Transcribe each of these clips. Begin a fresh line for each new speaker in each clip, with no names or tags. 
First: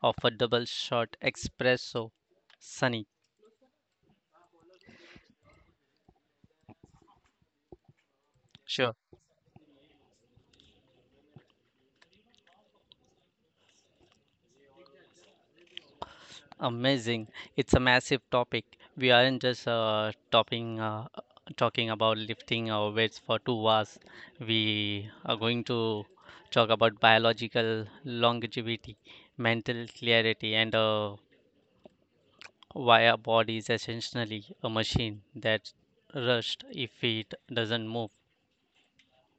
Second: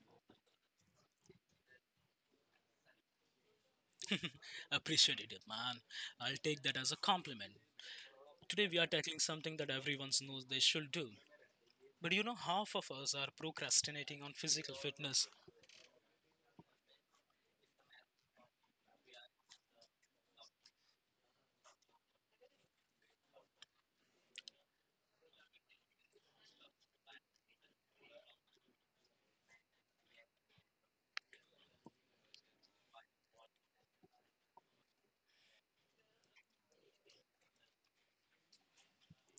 of a double shot espresso, Sunny.
Appreciate it, man. I'll take that as a compliment. Today we are
Sure.
tackling something that everyone knows they should do. But you know, half of us are procrastinating on physical fitness.
Amazing. It's a massive topic. We aren't just talking about lifting our weights for 2 hours. We are going to talk about biological longevity, mental clarity, and why our body is essentially a machine that rushed if it doesn't move.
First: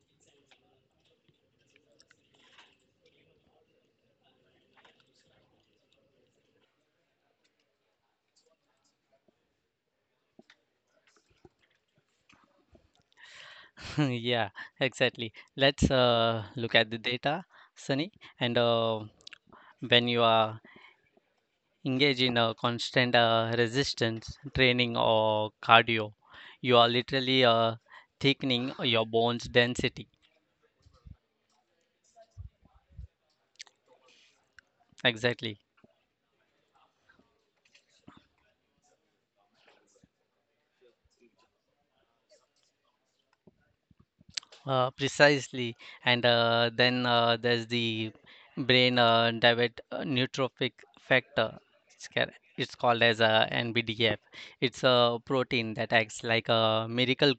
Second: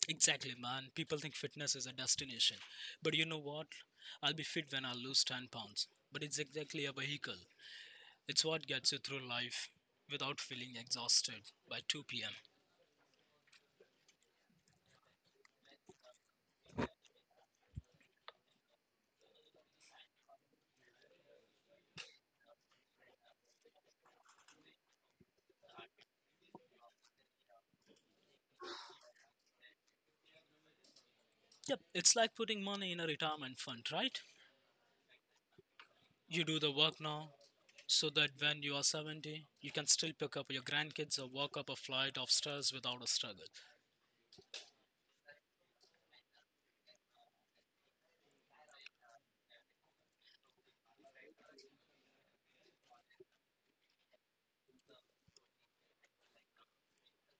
Exactly, man. People think fitness is a destination. But you know what? I'll be fit when I lose 10 pounds. But it's exactly a vehicle. It's what gets you through life without feeling exhausted by 2 pm.
Yeah, exactly. Let's look at the data, Sunny. And when you are engaged in a constant resistance training or cardio, you are literally thickening your bones density.
Yep, it's like putting money in a retirement fund, right?
Exactly.
You do the work now, so that when you are 70, you can still pick up your grandkids or walk up a flight of stairs without a struggle.
Precisely. And then there's the brain diabetic neurotrophic factor. It's called as a NBDF. It's a protein that acts like a miracle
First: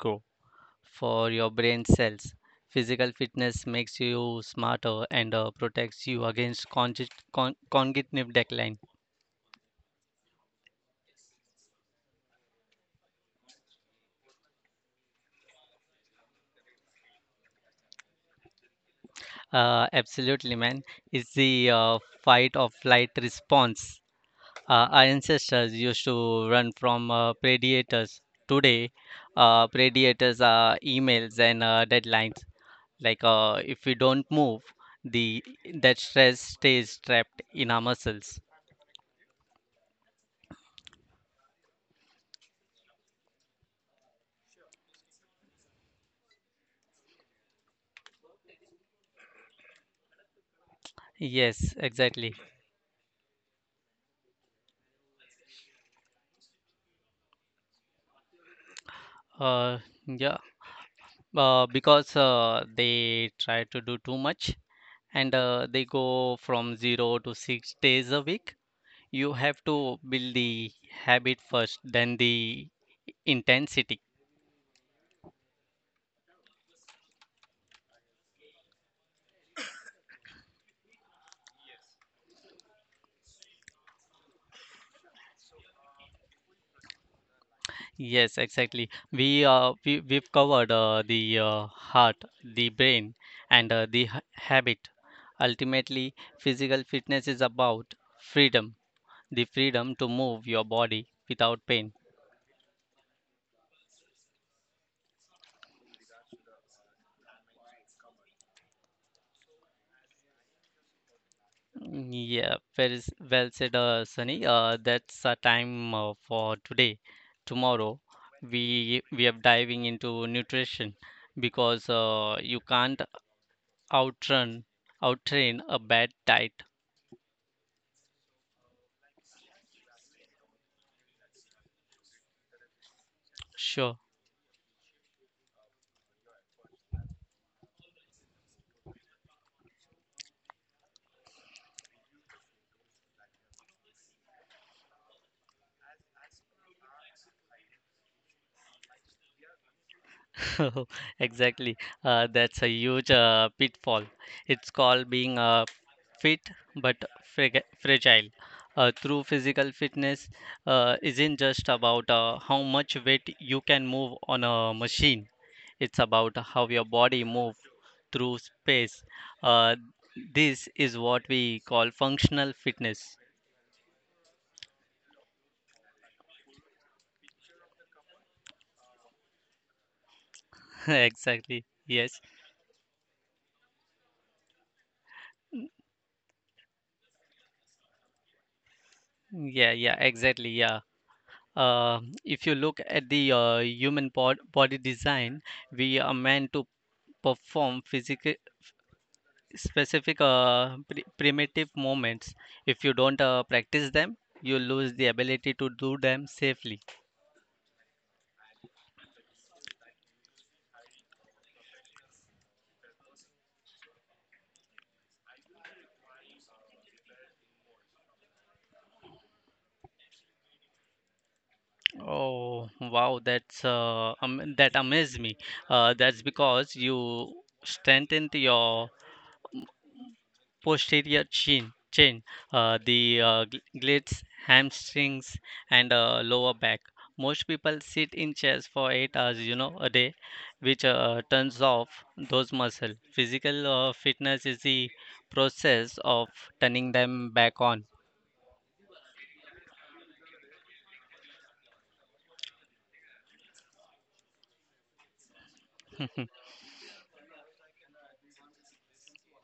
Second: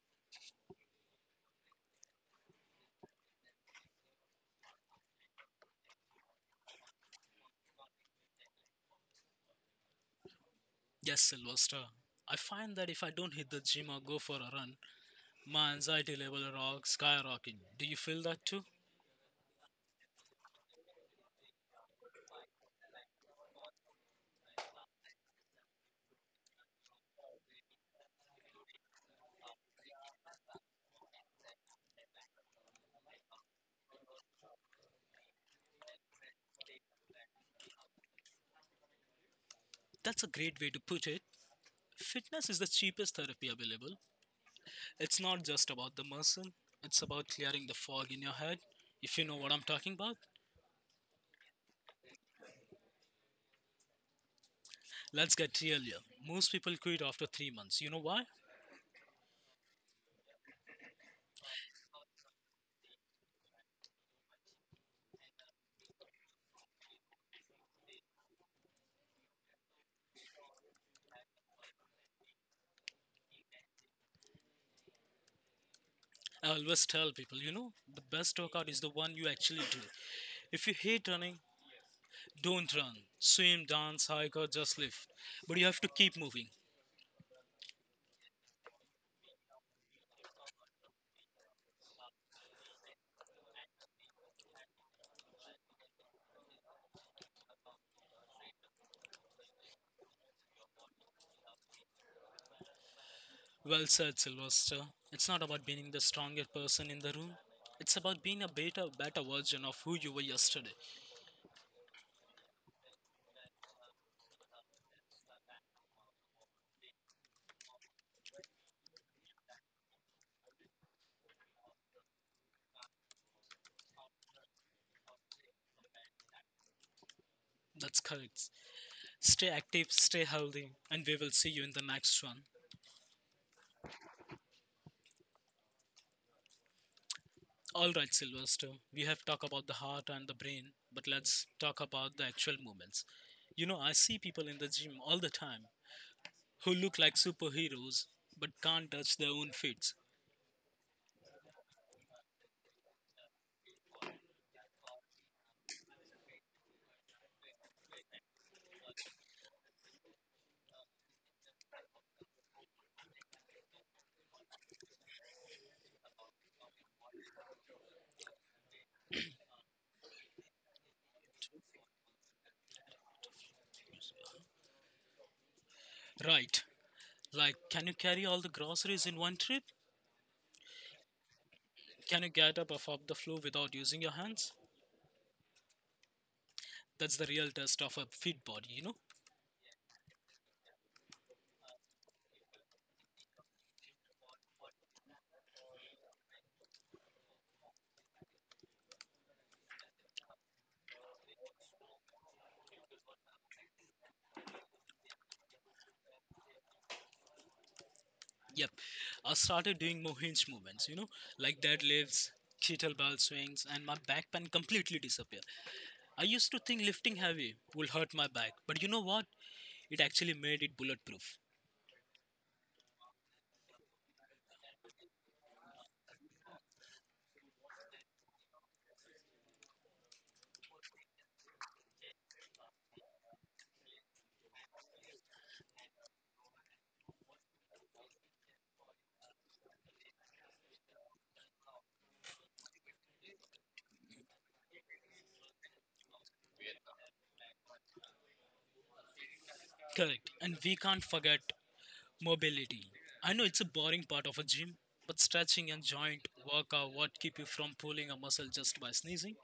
for your brain cells. Physical fitness makes you smarter and protects you against cognitive decline.
Yes, Silver Star. I find that if I don't hit the gym or go for a run, my anxiety level rock skyrocketing. Do you feel that too?
Absolutely, man. It's the fight or flight response. Our ancestors used to run from predators. Today, predators are emails and deadlines. If we don't move, the that stress stays trapped in our muscles.
That's a great way to put it. Fitness is the cheapest therapy available. It's not just about the muscle, it's about clearing the fog in your head. If you know what I'm talking about,
Yes, exactly.
let's get real here. Most people quit after 3 months. You know why?
Uh, yeah. Because they try to do too much and they go from 0 to 6 days a week. You have to build the habit first, then the intensity.
I always tell people, the best workout is the one you actually do. If you hate running, don't run. Swim, dance, hike, or just live. But you have to keep moving.
Yes, exactly. We've covered the heart, the brain, and the habit. Ultimately, physical fitness is about freedom, the freedom to move your body without pain.
Well said, Sylvester. It's not about being the strongest person in the room. It's about being a better version of who you were yesterday.
Mm, Yeah, well said, Sunny. That's our time for today. Tomorrow, we are diving into nutrition because you can't outrun, outtrain a bad diet.
That's correct. Stay active, stay healthy, and we will see you in the next one.
Sure.
All right, Sylvester. We have talked about the heart and the brain, but let's talk about the actual movements. You know, I see people in the gym all the time who look like superheroes but can't touch their own feet.
Exactly. That's a huge pitfall. It's called being fit but fragile. True physical fitness isn't just about how much weight you can move on a machine. It's about how your body moves through space. Uh, this is what we call functional fitness.
Right. Like, can you carry all the groceries in one trip?
Exactly. Yes.
Can you get up off of the floor without using your hands? That's the real test of a fit body, you know?
Yeah, yeah, exactly. Yeah. If you look at the human body design, we are meant to perform physical specific primitive movements. If you don't practice them, you lose the ability to do them safely.
Yep. I started doing more hinge movements, like deadlifts, kettlebell swings, and my back pain completely disappeared. I used to think lifting heavy will hurt my back, but you know what? It actually made it bulletproof.
Oh wow, that amazed me. That's because you strengthened your posterior chain, the glutes, hamstrings, and lower back. Most people sit in chairs for 8 hours, you know, a day, which turns off those muscles. Physical fitness is the process of turning them back on.
Correct. And we can't forget mobility. I know it's a boring part of a gym, but stretching and joint work are what keep you from pulling a muscle just by sneezing.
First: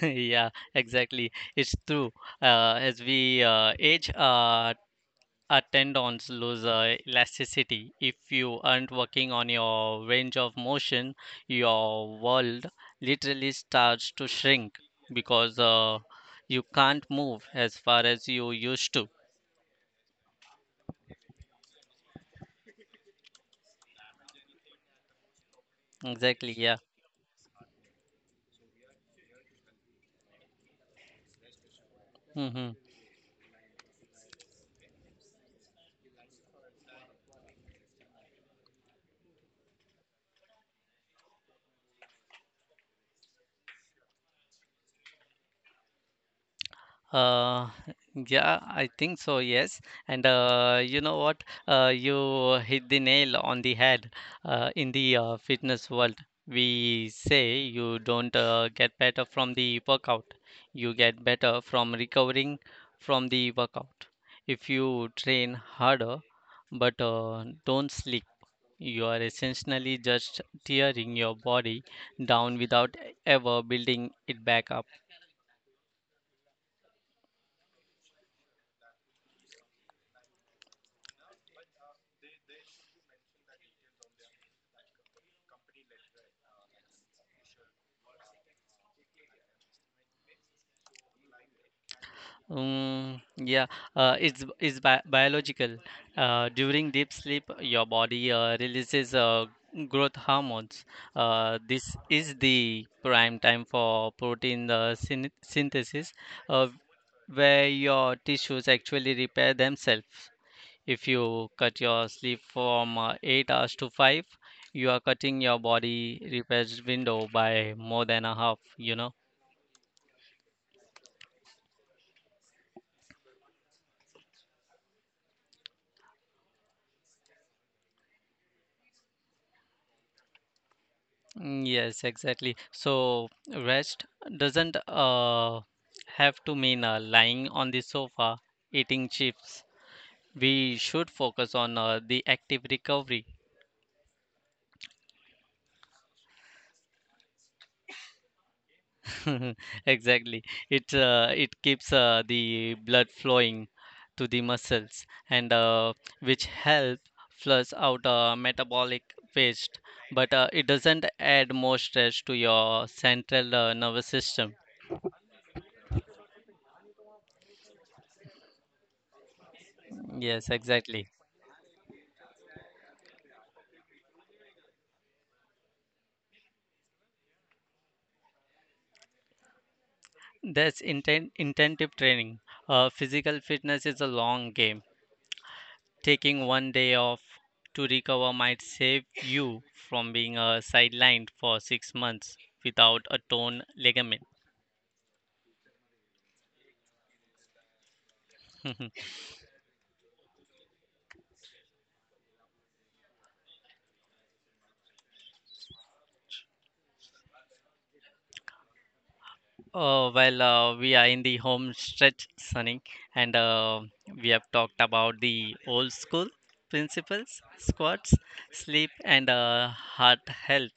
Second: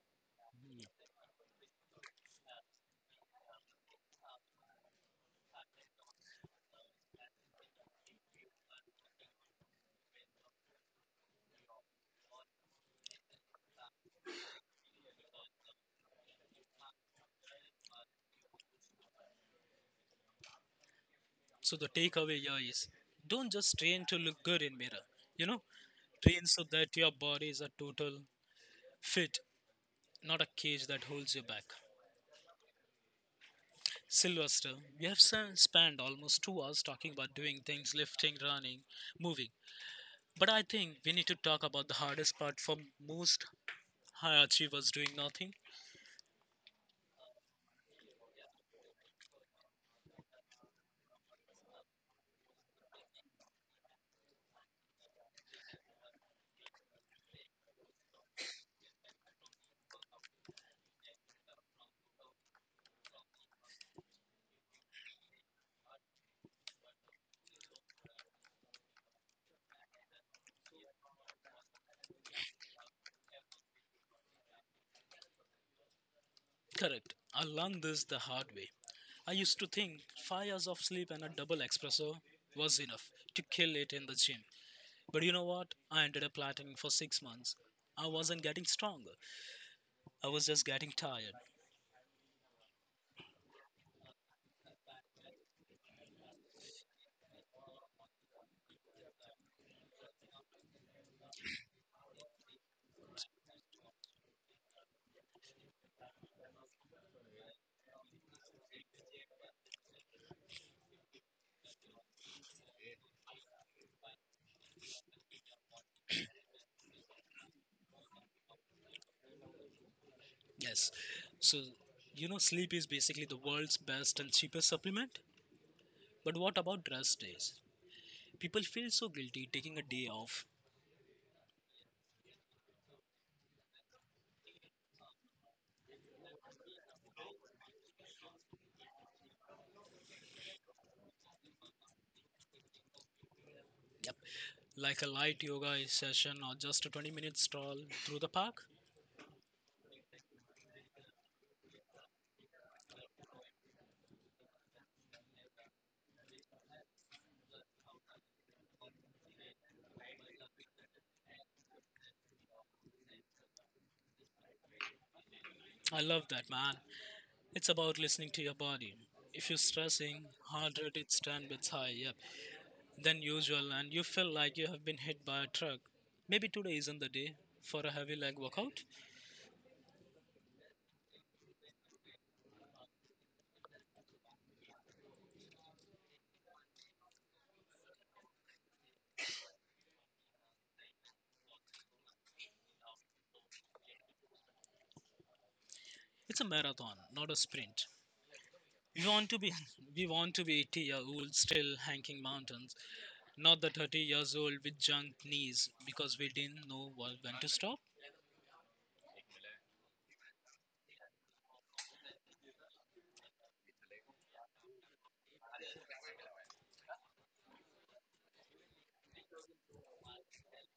Yeah, exactly. It's true. As we age, tendons lose elasticity. If you aren't working on your range of motion, your world literally starts to shrink because you can't move as far as you used to.
So the takeaway here is don't just train to look good in mirror. You know, train
Exactly,
so
yeah.
that your body is a total fit, not a cage that holds you back.
hmm
Sylvester, we have spent almost 2 hours talking about doing things, lifting, running, moving. But I think we need to talk about the hardest part for most high achievers doing nothing.
Uh, yeah, I think so, yes. And you know what? You hit the nail on the head. In the fitness world, we say you don't get better from the workout. You get better from recovering from the workout. If you train harder but don't sleep, you are essentially just tearing your body down without ever building it back up.
Correct. I learned this the hard way. I used to think 5 hours of sleep and a double espresso was enough to kill it in the gym. But you know what? I ended up plateauing for 6 months. I wasn't getting stronger. I was just getting tired.
Yeah, it's bi biological. During deep sleep, your body releases growth hormones. This is the prime time for protein synthesis, uh, where your tissues actually repair themselves. If you cut your sleep from 8 hours to 5, you are cutting your body repairs window by more than a half, you know.
Yes. So, sleep is basically the world's best and cheapest supplement. But what about rest days? People feel so guilty taking a day off.
Yes, exactly. So rest doesn't have to mean lying on the sofa eating chips. We should focus on the active recovery.
Yep. Like a light yoga session or just a 20-minute stroll through the park.
Exactly. It it keeps the blood flowing to the muscles and which help flush out metabolic waste. But it doesn't add more stress to your central nervous system.
I love that, man. It's about listening to your body. If you're stressing,
Yes,
heart rate
exactly.
is 10 beats higher, yep, than usual, and you feel like you have been hit by a truck, maybe today isn't the day for a heavy leg workout.
That's intensive training. Physical fitness is a long game. Taking one day off to recover might save you from being sidelined for 6 months without a torn ligament.
It's a marathon, not a sprint. We want to be we want to be 80-year-old still hanking mountains, not the 30 years old with junk knees because we didn't know what, when to stop.
Oh, well, we are in the home stretch, Sunny, and we have talked about the old school principles, squats, sleep, and heart health.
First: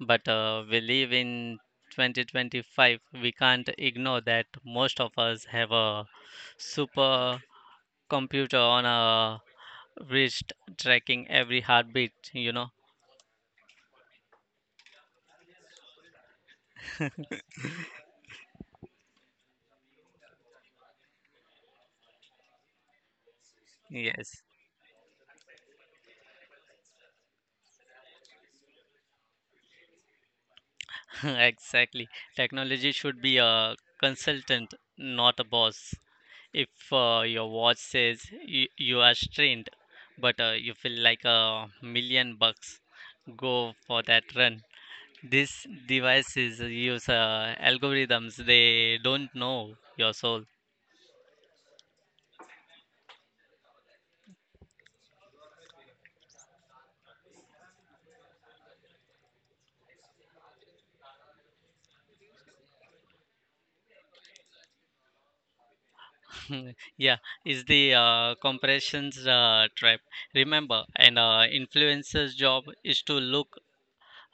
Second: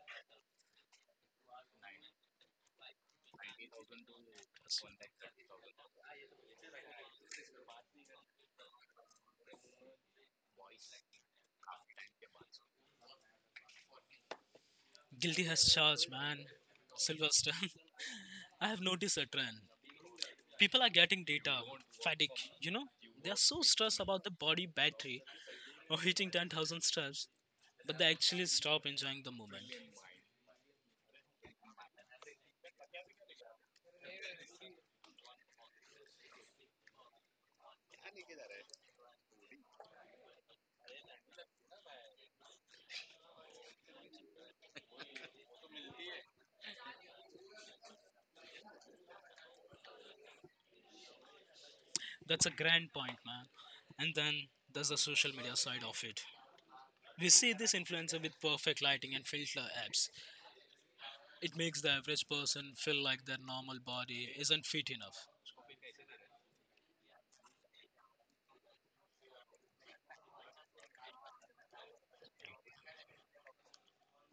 But we live in 2025. We can't ignore that most of us have a super computer on a wrist tracking every heartbeat, you know?
Guilty as charged, man. Sylvester, I have noticed a trend. People are getting data fatigue. They are so stressed about the
Yes,
body battery or hitting 10,000 steps, but they actually stop enjoying the moment.
exactly. Technology should be a consultant, not a boss. If your watch says you are strained, but you feel like a million bucks, go for that run. These devices use algorithms. They don't know your soul.
That's a grand point, man. And then there's the social media side of it. We see this influencer with perfect lighting and filter apps. It makes the average person feel like their normal body isn't fit enough.
Yeah, is the compressions trap. Remember, and influencer's job is to look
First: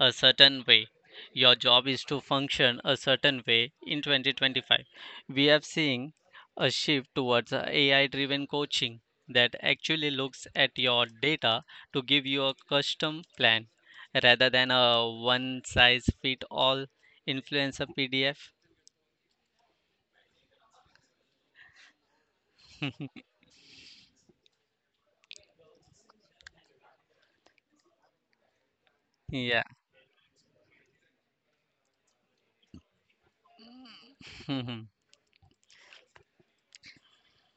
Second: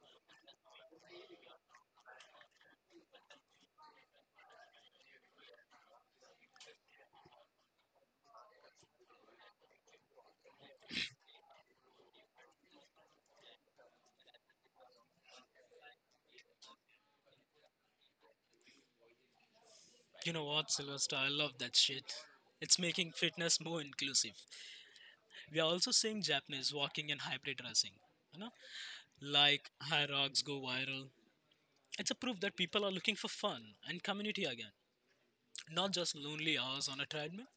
a certain way. Your job is to function a certain way in 2025. We have seen a shift towards AI driven coaching that actually looks at your data to give you a custom plan rather than a one size fit all influencer PDF.
You know what, Sylvester? I love that shit. It's making fitness more inclusive. We are also seeing Japanese walking and hybrid dressing. You know?
Yeah.
Like, high go viral. It's a proof that people are looking for fun and community again, not just lonely hours on a treadmill.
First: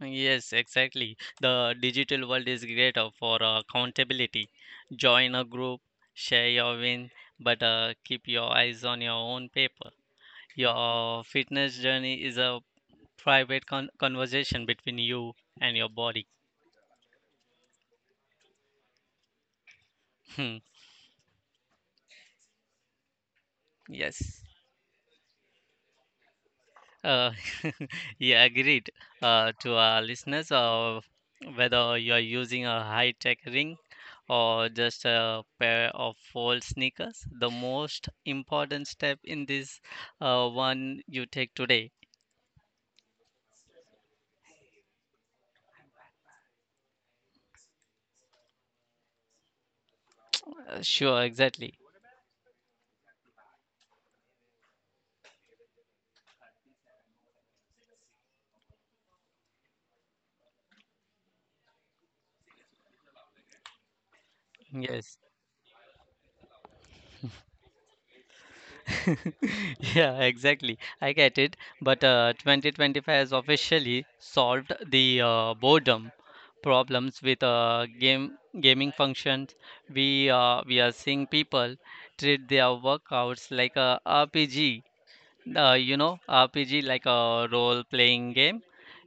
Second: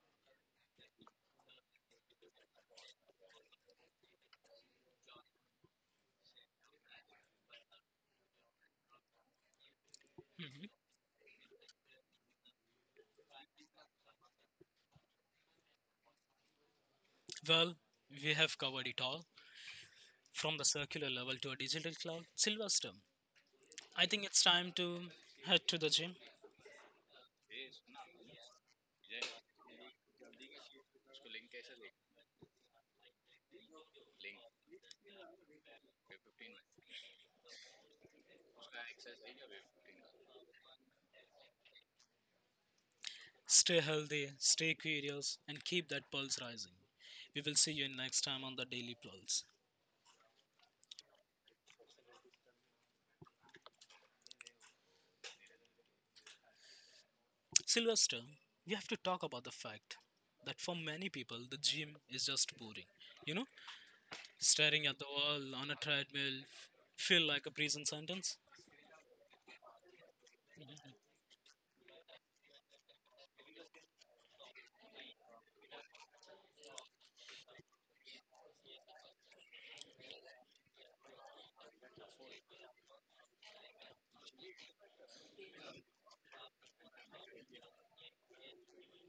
Yes, exactly. The digital world is great for accountability. Join a group, share your win, but keep your eyes on your own paper.
Mhm.
Your fitness journey is a private conversation between you and your body.
Well, we have covered it all from the circular level to a digital cloud. Sylvester, I think it's
Yes.
time to head to the gym.
Uh, yeah, agreed. To our listeners, whether you are using a high-tech ring or just a pair of old sneakers, the most important step in this one you take today.
Stay healthy, stay curious, and keep that pulse rising. We will see you next time on the Daily Pulse.
Sure, exactly.
Sylvester, we have to talk about the fact that for many people, the gym is just boring. You know, Staring at the
Yes.
wall on a treadmill feel like a prison sentence.
Yeah, exactly. I get it. But 2025 has officially solved the boredom problems with game gaming functions. We are seeing people treat their workouts like a RPG. You know, RPG like a role-playing game.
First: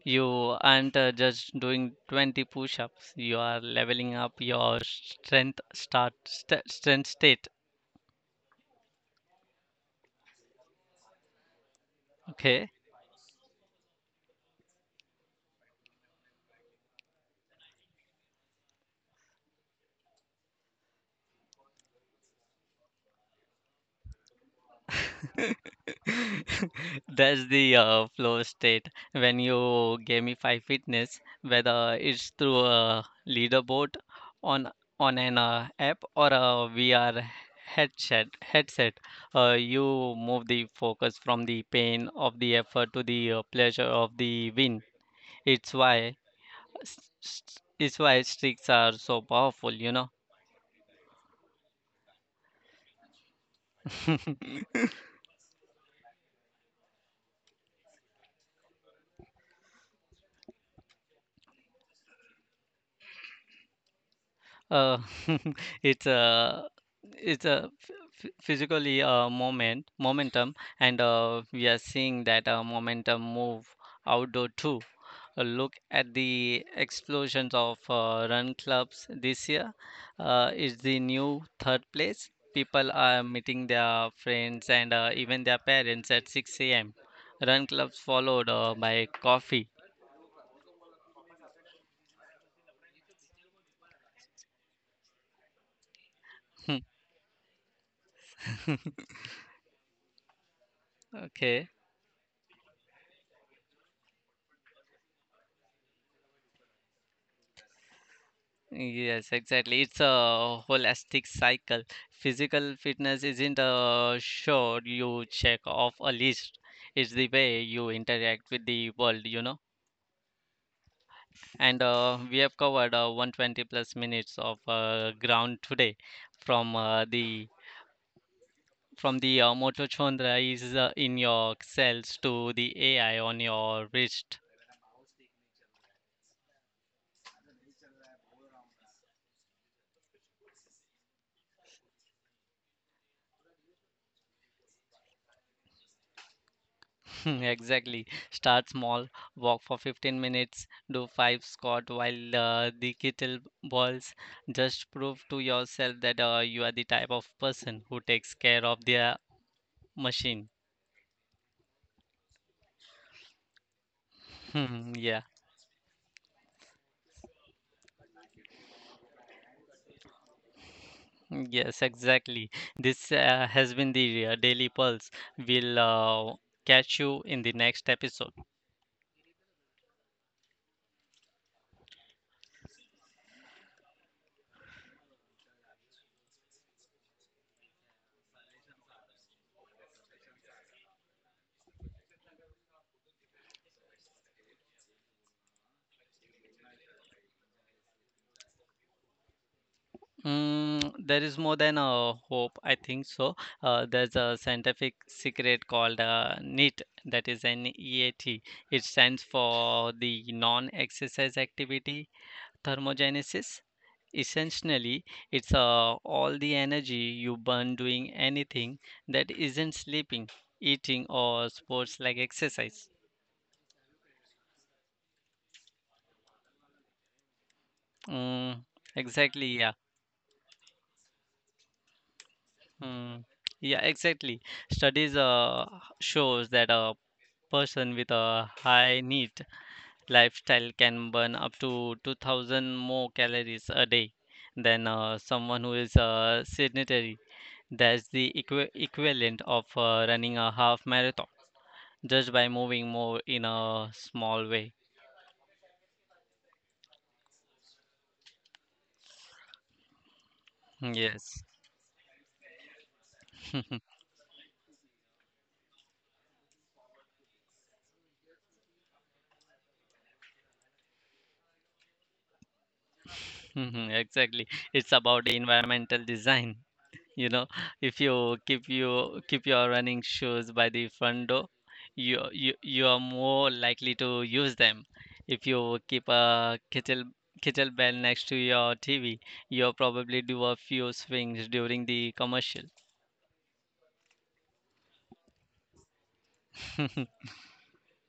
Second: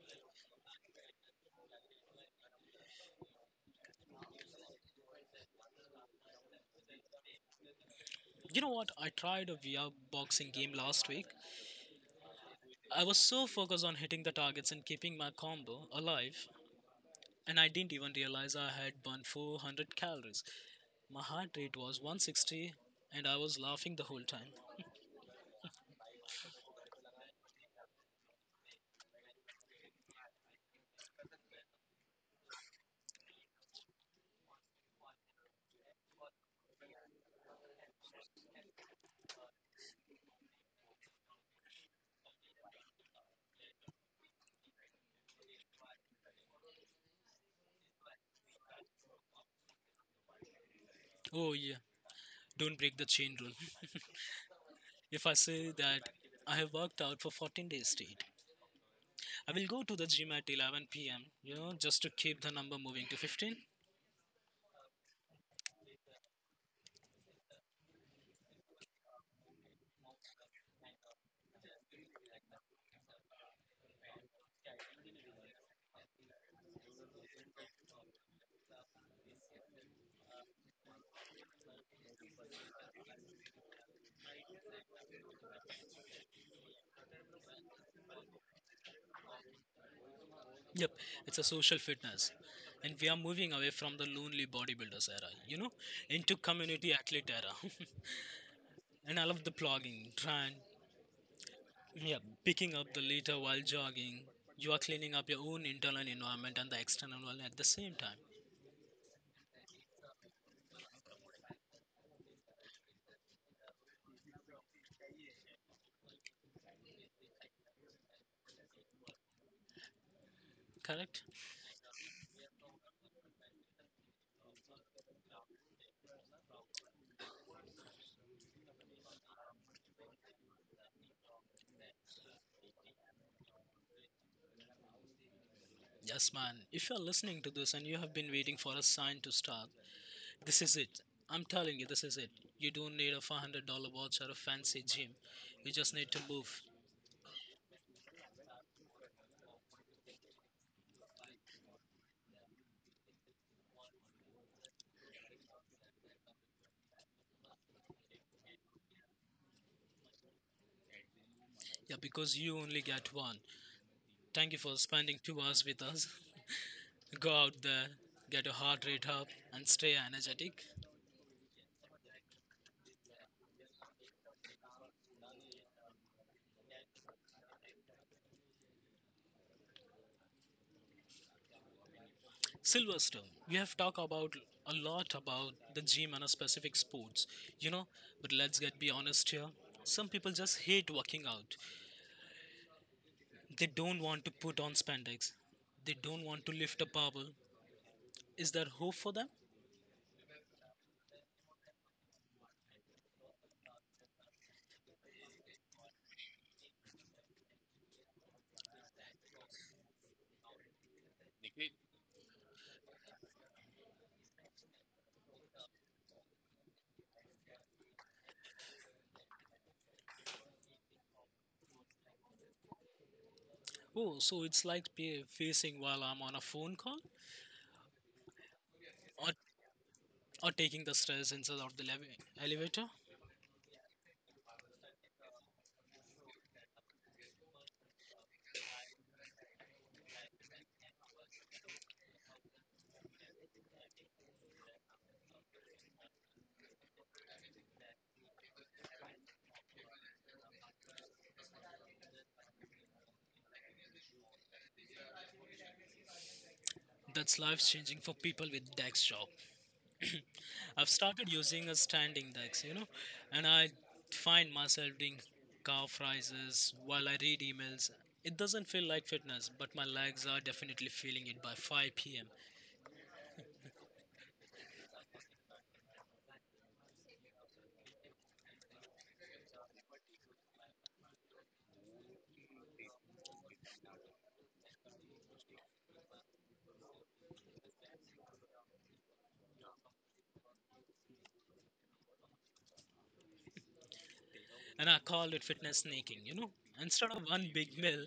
You aren't just doing 20 push-ups. You are leveling up your strength start st strength state.
You know what? I tried a VR boxing game last week.
Okay.
I was so focused on hitting the targets and keeping my combo alive, and I didn't even realize I had burned 400 calories. My heart rate was 160, and I was laughing the whole time.
That's the flow state when you gamify fitness, whether it's through a leaderboard on on an app or a VR Headset, you move the focus from the pain of the effort to the pleasure of the win. It's why s- s- it's why streaks are so powerful, you know.
Oh, yeah, don't break the chain rule. If I say that I have worked out for 14 days straight, I will go to the gym at 11 p.m., just to keep the number moving to 15.
Uh, it's a it's a ph- ph- physically moment momentum, and we are seeing that momentum move outdoor too. A look at the explosions of run clubs this year. It's the new third place. People are meeting their friends and even their parents at 6 a.m. Run clubs followed by coffee.
Yep, it's a social fitness. And we are moving away from the lonely bodybuilders era, into community athlete era. And I love the blogging, trying,
Okay.
yeah, picking up the litter while jogging. You are cleaning up your own internal environment and the external one at the same time.
Yes, exactly. It's a holistic cycle. Physical fitness isn't a sure you check off a list. It's the way you interact with the world, you know.
Correct?
And we have covered 120 plus minutes of ground today from the from the mitochondria is in your cells to the AI on your wrist.
Yes, man. If you are listening to this and you have been waiting for a sign to start, this is it. I'm telling you, this is it. You don't need a $500 watch or a fancy gym. You just need to move.
Exactly. Start small, walk for 15 minutes, do five squat while the kettle balls. Just prove to yourself that you are the type of person who takes care of their machine.
Yeah, because you only get one. Thank you for spending
Yeah.
2 hours with us. Go out there, get your heart rate up, and stay energetic.
Yes, exactly. This has been the Daily Pulse. We'll catch you in the next episode.
Silverstone, we have talked about a lot about the gym and a specific sports, you know, but let's get be honest here. Some people just hate working out. They don't want to put on spandex. They don't want to lift a barbell. Is there hope for them?
There is more than a hope, I think so. There's a scientific secret called NEAT, that is N-E-A-T. It stands for the non-exercise activity thermogenesis. Essentially, it's all the energy you burn doing anything that isn't sleeping, eating, or sports like exercise.
Oh, so it's like facing while I'm on a phone call,
Mm,
or
exactly, yeah.
or taking the stairs instead of the elevator.
Mm, yeah, exactly. Studies shows that person with a high need lifestyle can burn up to 2000 more calories a day than someone who is sedentary. That's the equivalent of running a half marathon just by moving more in a small way.
That's life changing for people with desk job. I've started
Yes,
using a standing desk, and I find myself doing calf rises while I read emails. It doesn't feel like fitness, but my legs are definitely feeling it by 5 p.m.
exactly. It's about environmental design. You know, if you keep your running shoes by the front door, you are more likely to use them. If you keep a kettlebell next to your TV, you'll probably do a few swings during the commercial.
And I call it fitness sneaking. Instead of one big meal,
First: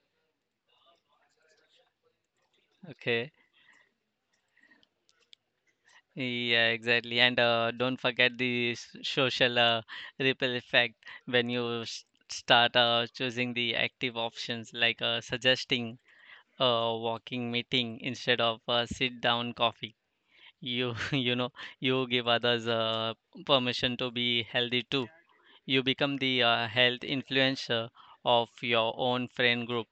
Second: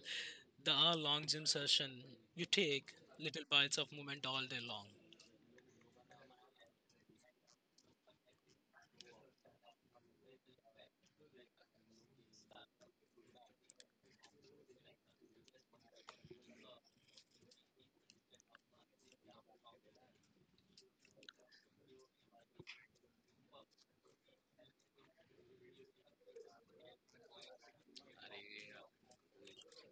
the hour-long gym session, you take
Okay.
little bites of movement all day long.
Yeah, exactly. And don't forget the social ripple effect when you start choosing the active options, like suggesting a walking meeting instead of a sit down coffee you you know you give others permission to be healthy too. You become the health influencer of your own friend group.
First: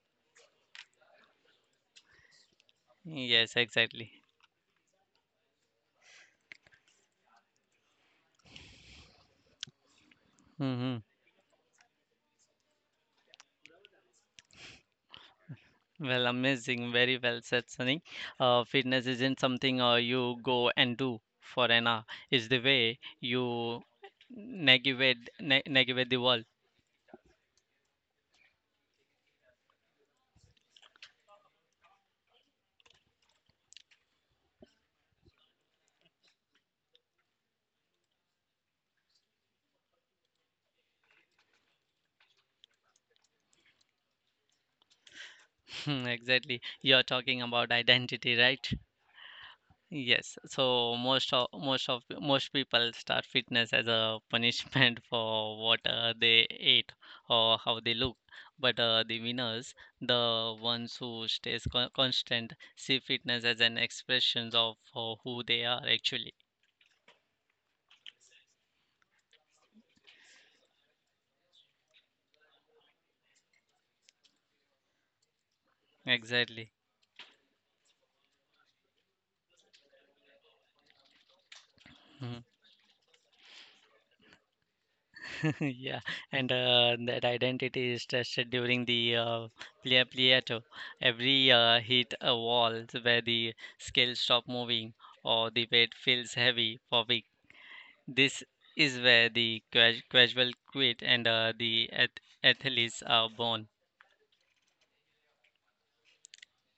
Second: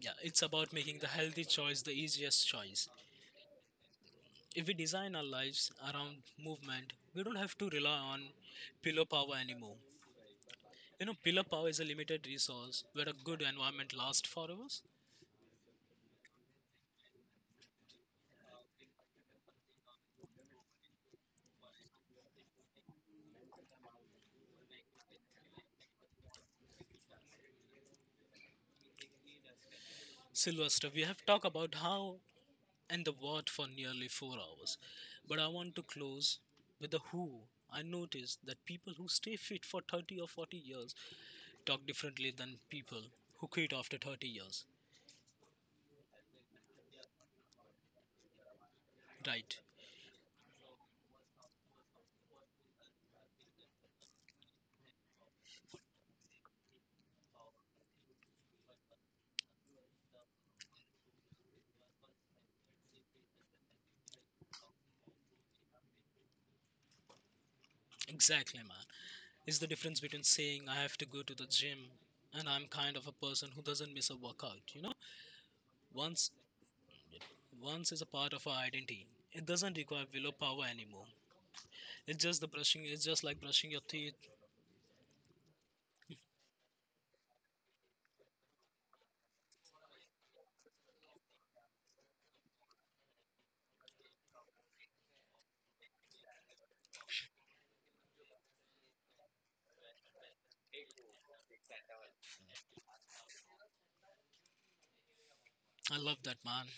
Yeah, it's about making the healthy choice the easiest choice.
Yes, exactly.
If we design our lives around movement, we don't have to rely on pillow power anymore.
hmm
Pillar power is a limited resource where a good environment lasts for hours.
well, amazing. Very well said, Sunny. Fitness isn't something you go and do for an hour. It's the way you negate the world.
Sylvester, we have talked about how and the what for nearly 4 hours, but I want to close with the who. I noticed that people who stay fit for 30 or 40 years talk differently than people who quit after 30 years.
Exactly. You're talking about identity, right?
Right.
Yes, so most people start fitness as a punishment for what they ate or how they look. But the winners, the ones who stays constant, see fitness as an expression of who they are actually.
Exactly, man. It's the difference between saying I have to go to the gym and I'm kind of a person who doesn't miss a workout, you know? Once
Exactly.
Once is a part of our identity. It doesn't require willpower anymore. It's just
Mhm.
the brushing. It's just like brushing your teeth.
Yeah, and that identity is tested during the pliato. Every Hit a wall where the scale stop moving or the weight feels heavy for weeks. This is where the casual quit and the athletes are born.
I love that man.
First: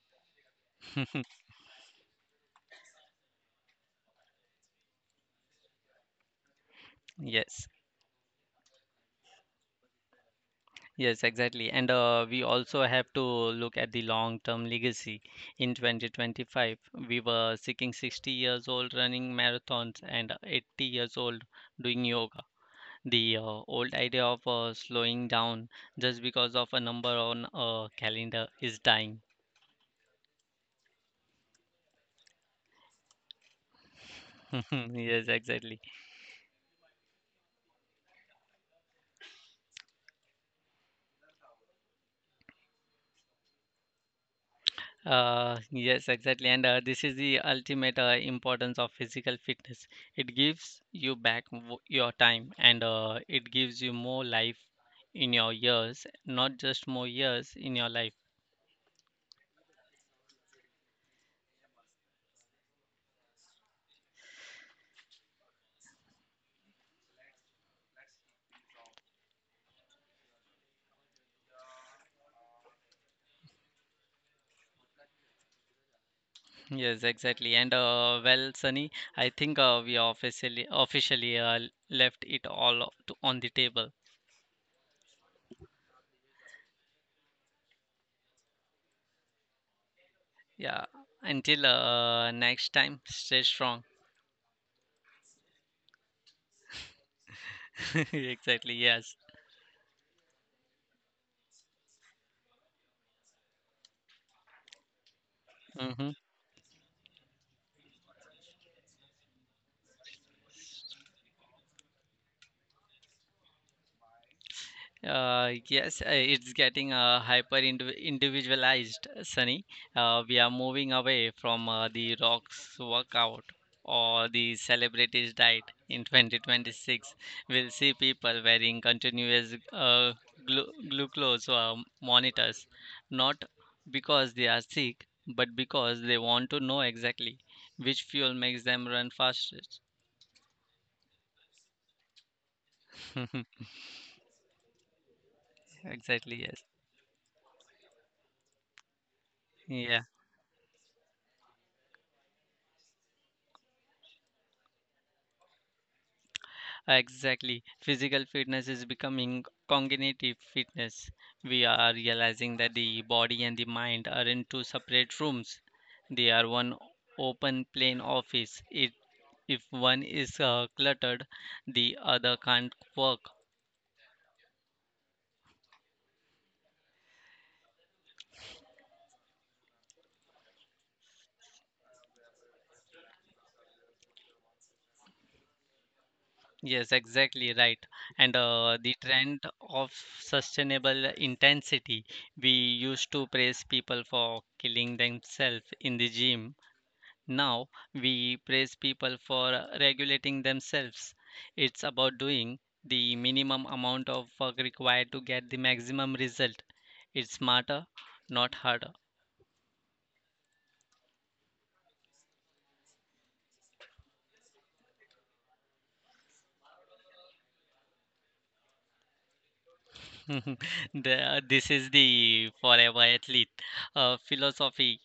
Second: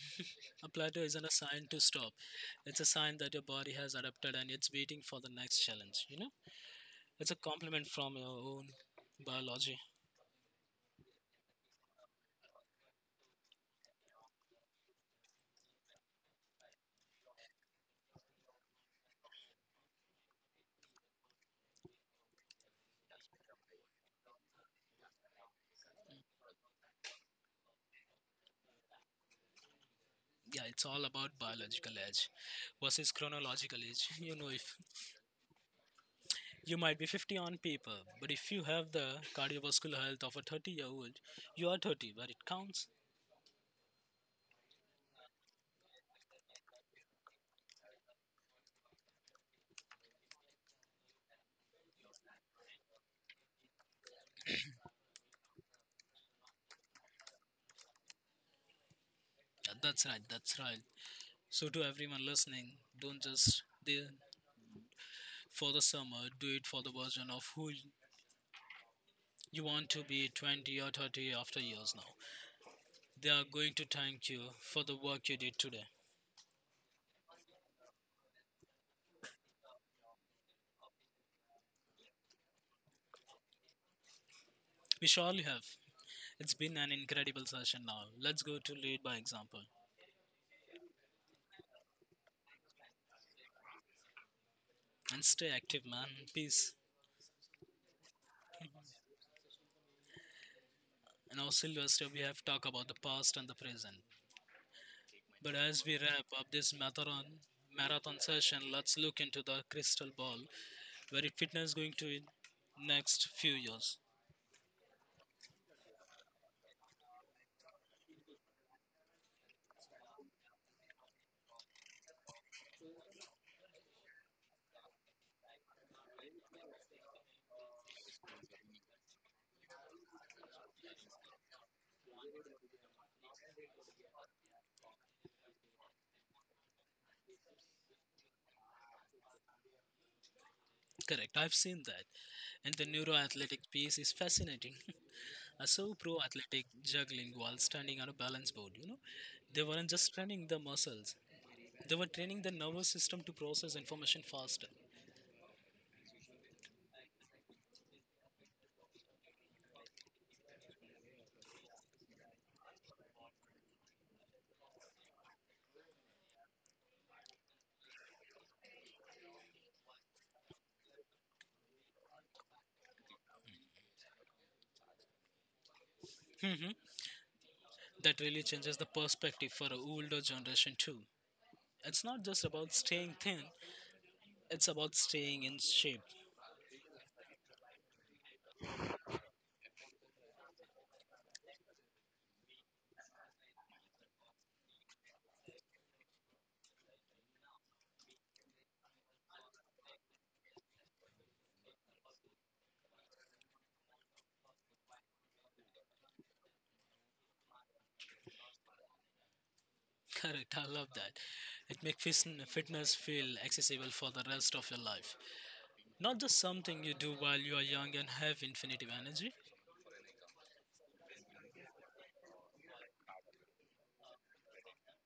A plateau isn't a sign to stop. It's a sign that your body has adapted and it's waiting for the next challenge. It's a
Yes,
compliment from your own biology.
yes, exactly. And We also have to look at the long-term legacy. In 2025, we were seeking 60 years old running marathons and 80 years old doing yoga. The old idea of slowing down just because of a number on a calendar is dying.
Yeah, it's all about biological age versus chronological age. If
Yes, exactly.
you might be 50 on paper, but if you have the cardiovascular health of a 30-year-old, you are 30 where it counts.
Yes, exactly. And This is the ultimate importance of physical fitness. It gives you back your time, and it gives you more life in your years, not just more years in your life.
Yeah, that's right. That's right. So, to everyone listening, don't just do for the summer, do it for the version of who you want to be 20 or 30 after years now. They are going to thank you for the work you did today.
Yes, exactly. And Well, Sunny, I think we officially left it all on the table.
We surely have. It's been an incredible session now. Let's go to lead by example
Yeah. Until next time, stay strong.
and stay active, man. Peace.
Exactly. Yes.
In our Sylvester, we have talked about the past and the present. But as we
Hmm.
wrap up this marathon session, let's look into the crystal ball where fitness is going to in next few years.
Yes, it's getting hyper individualized, Sunny. We are moving away from the rocks workout or the celebrities diet in 2026. We'll see people wearing continuous glucose monitors, not because they are sick, but because they want to know exactly which fuel makes them run fastest.
Correct, I've seen that. And the neuroathletic piece is fascinating. I saw pro
Exactly, yes.
athletic juggling while standing on a balance board. They weren't
Yeah.
just training the muscles, they were training the nervous system to process information faster.
Exactly. Physical fitness is becoming cognitive fitness. We are realizing that the body and the mind are in two separate rooms. They are one open plan office. If one is cluttered, the other can't work.
Hmm. That really changes the perspective for a older generation too. It's not just about staying thin, it's about staying in shape.
Yes, exactly right. And The trend of sustainable intensity. We used to praise people for killing themselves in the gym. Now we praise people for regulating themselves. It's about doing the minimum amount of work required to get the maximum result. It's smarter, not harder.
Correct, I love that. It makes fitness feel accessible for the rest of your life. Not just something you do while you are young and have infinity energy.
The- this is the forever athlete philosophy.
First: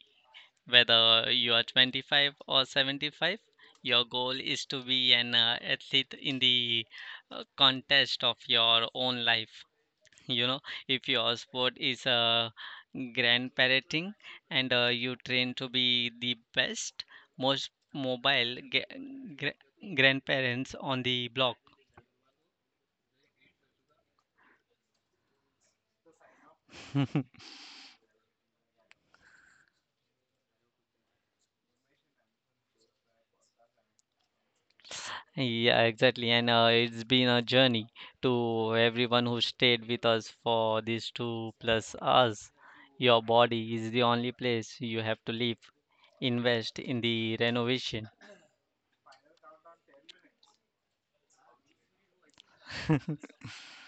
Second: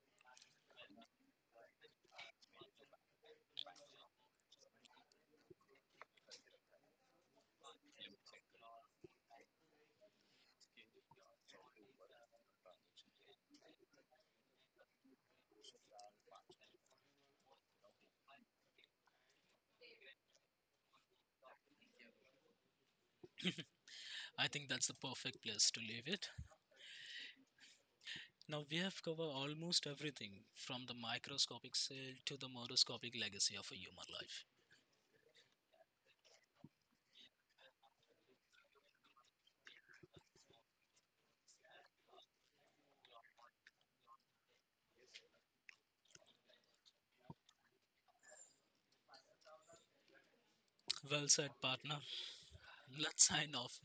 Whether you are 25 or 75, your goal is to be an athlete in the contest of your own life. You know, if your sport is grandparenting and you train to be the best, most mobile grandparents on the block.
I think that's the perfect place to leave it. Now we have covered almost everything from the microscopic cell to the microscopic legacy of a human life.
Yeah, exactly. And It's been a journey to everyone who stayed with us for these two plus hours. Your body is the only place you have to live. Invest in the renovation.
Well said, partner. Let's sign off.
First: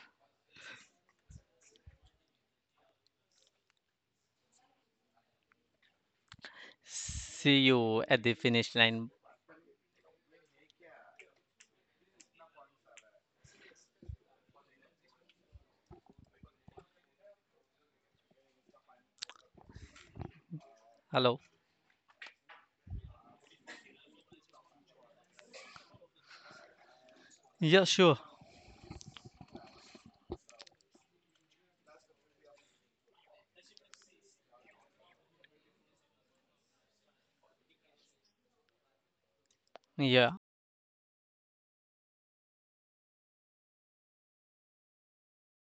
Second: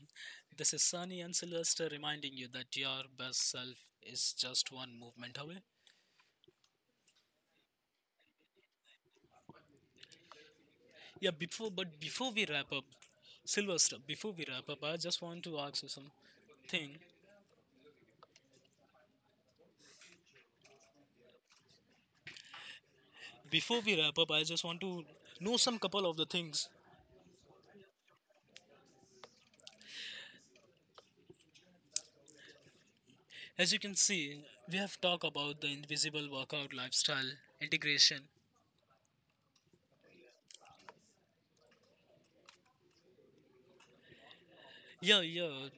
This is Sunny and Sylvester reminding you that your best self is just one movement away.
See you at the finish line.
Yeah, before we wrap up, Sylvester, before we wrap up, I just want to ask you some thing.
Hello.
Before we wrap up, I just want to know some couple of the things.
Yeah, sure.
As you can see, we have talked about the invisible workout lifestyle integration.
Yeah.
Yeah, yeah.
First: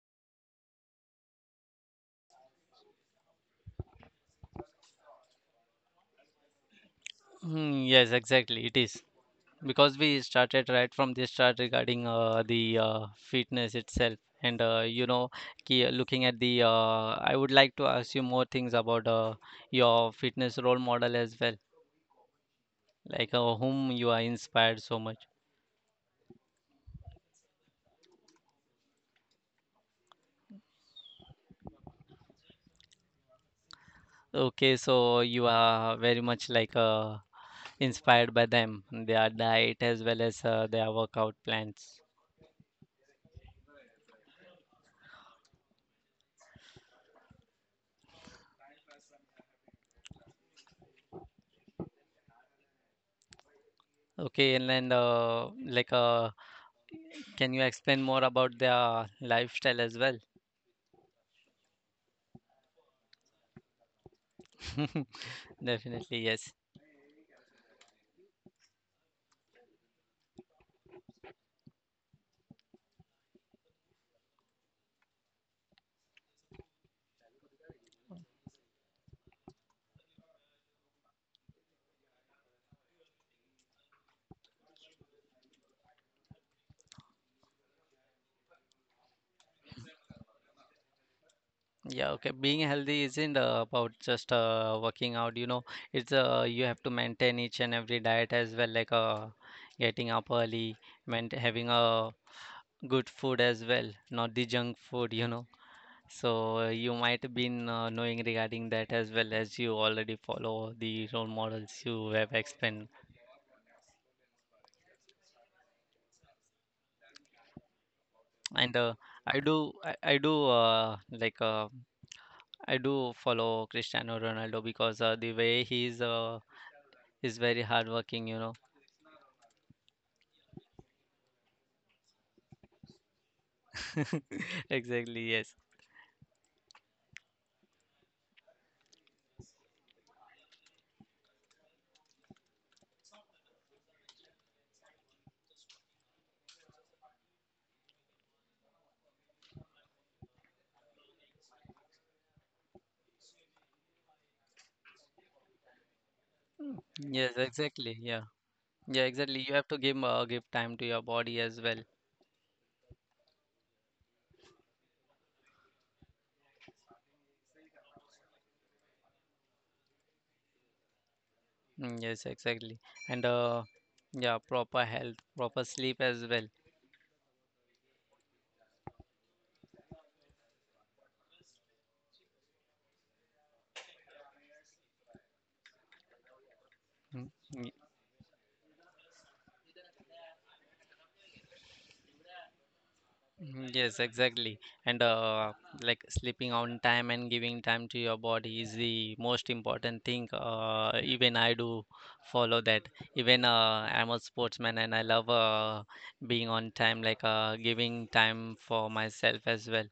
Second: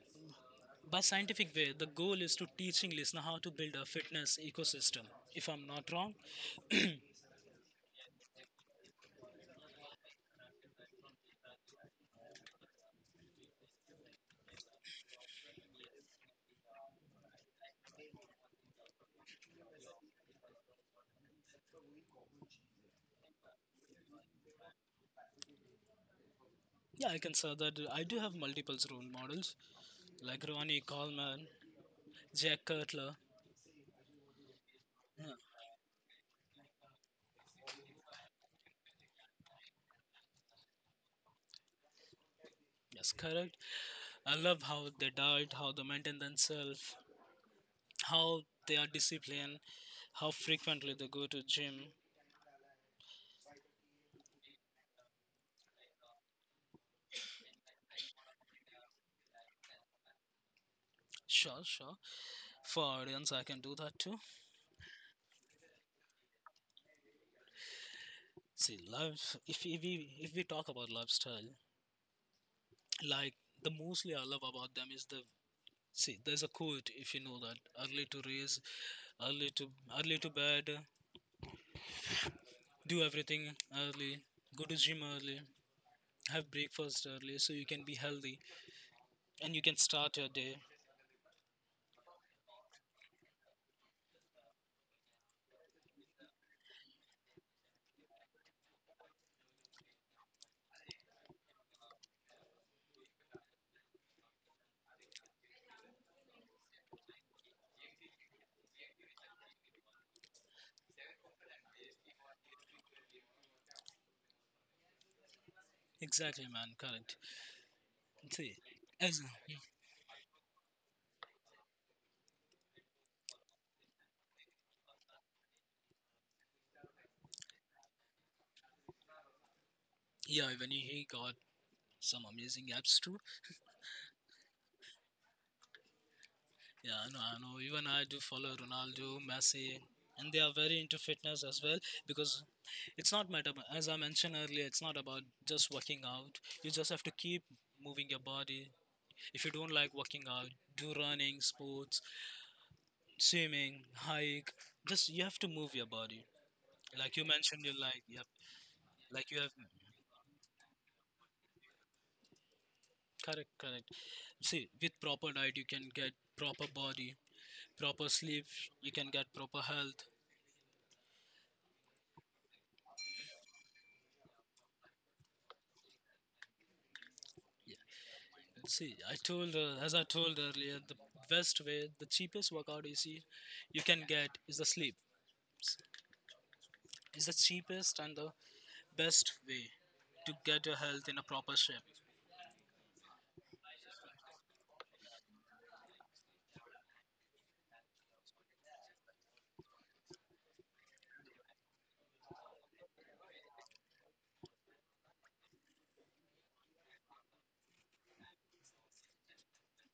By scientific way, the goal is to teaching listener how to build a fitness ecosystem. If I'm not wrong,
Mm, yes, exactly. It is because we started right from the start regarding the fitness itself, and you know, looking at the, I would like to ask you more things about your fitness role model as well, like whom you are inspired so much.
yeah, I can say that I do have multiple role models like Ronnie Coleman, Jack Cutler.
Okay, so
Yeah,
you are very much inspired by them, their diet as well as their workout plans.
yes, correct. I love how they diet, how they maintain themselves, how they are disciplined, how frequently they go to gym.
Okay, and then like can you explain more about their lifestyle as well?
Sure, sure. For audience, I can do that too.
Definitely, yes.
See, love. If we talk about lifestyle, like the mostly I love about them is the see. There's a quote if you know that early to raise, early to early to bed, do everything early, go to gym early, have breakfast early, so you can be healthy and you can start your day.
Yeah, okay. Being healthy isn't about just working out, you know. It's you have to maintain each and every diet as well, like getting up early, maint having a good food as well, not the junk food, you know. So you might been knowing regarding that as well as you already follow the role models you have explained.
Exactly, man. Correct. See,
And uh,
as
I do, I, I do like I do follow Cristiano Ronaldo because the way he's very hardworking, you know.
yeah, even he got some amazing apps too.
Exactly, yes.
Yeah, I know, I know. Even I do follow Ronaldo, Messi, and they are very into fitness as well because it's not matter as I mentioned earlier, it's not about just working out. You just have to keep moving your body. If you don't like working out, do running, sports, swimming, hike. Just you have to move your body.
Mm,
Like you
yes,
mentioned, you
exactly.
like
Yeah.
yep,
Yeah,
like you
exactly.
have
You have to give time to your body as well.
correct, correct. See, with proper diet, you can get proper body, proper sleep, you can get proper health.
Mm, yes, exactly. And yeah, proper health, proper sleep as well.
See, I told as I told earlier, the best way, the cheapest workout you see, you can get is the sleep. S- It's
Mm,
the
y-
cheapest and the best way to get your health in a proper shape.
Mhm. Yes, exactly. And Like sleeping on time and giving time to your body is the most important thing. Even I do follow that. Even I'm a sportsman and I love being on time, like giving time for myself as well,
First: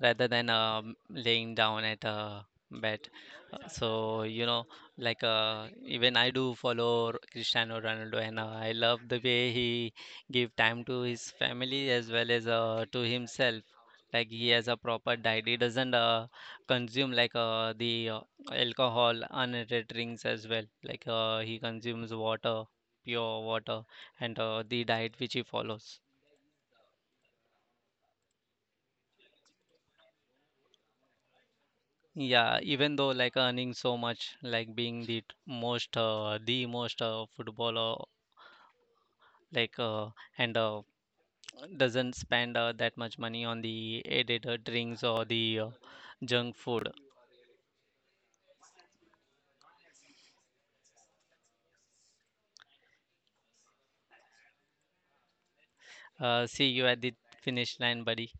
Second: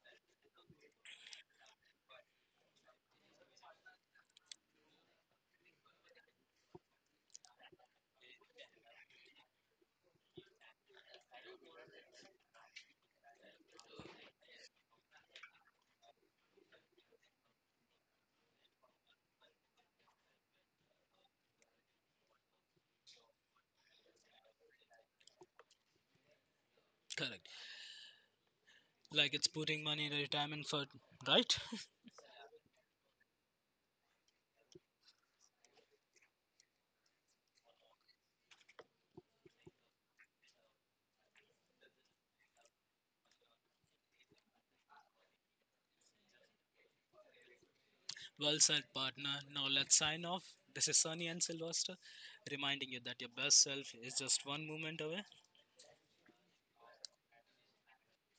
rather than laying down at a bed. So, you know, even I do follow Cristiano Ronaldo and I love the way he give time to his family as well as to himself. Like, he has a proper diet. He doesn't consume like the alcohol, unrated drinks as well. He consumes water, pure water, and the diet which he follows.
Correct. Like it's putting money in a retirement fund, right?
Yeah, even though like earning so much, like being the most footballer, like and doesn't spend that much money on the added drinks or the junk food.
Well said, partner. Now let's sign off. This is Sunny and Sylvester, reminding you that your best self is just one movement away.
See you at the finish line, buddy.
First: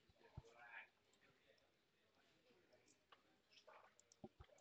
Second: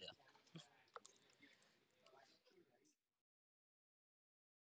Yeah.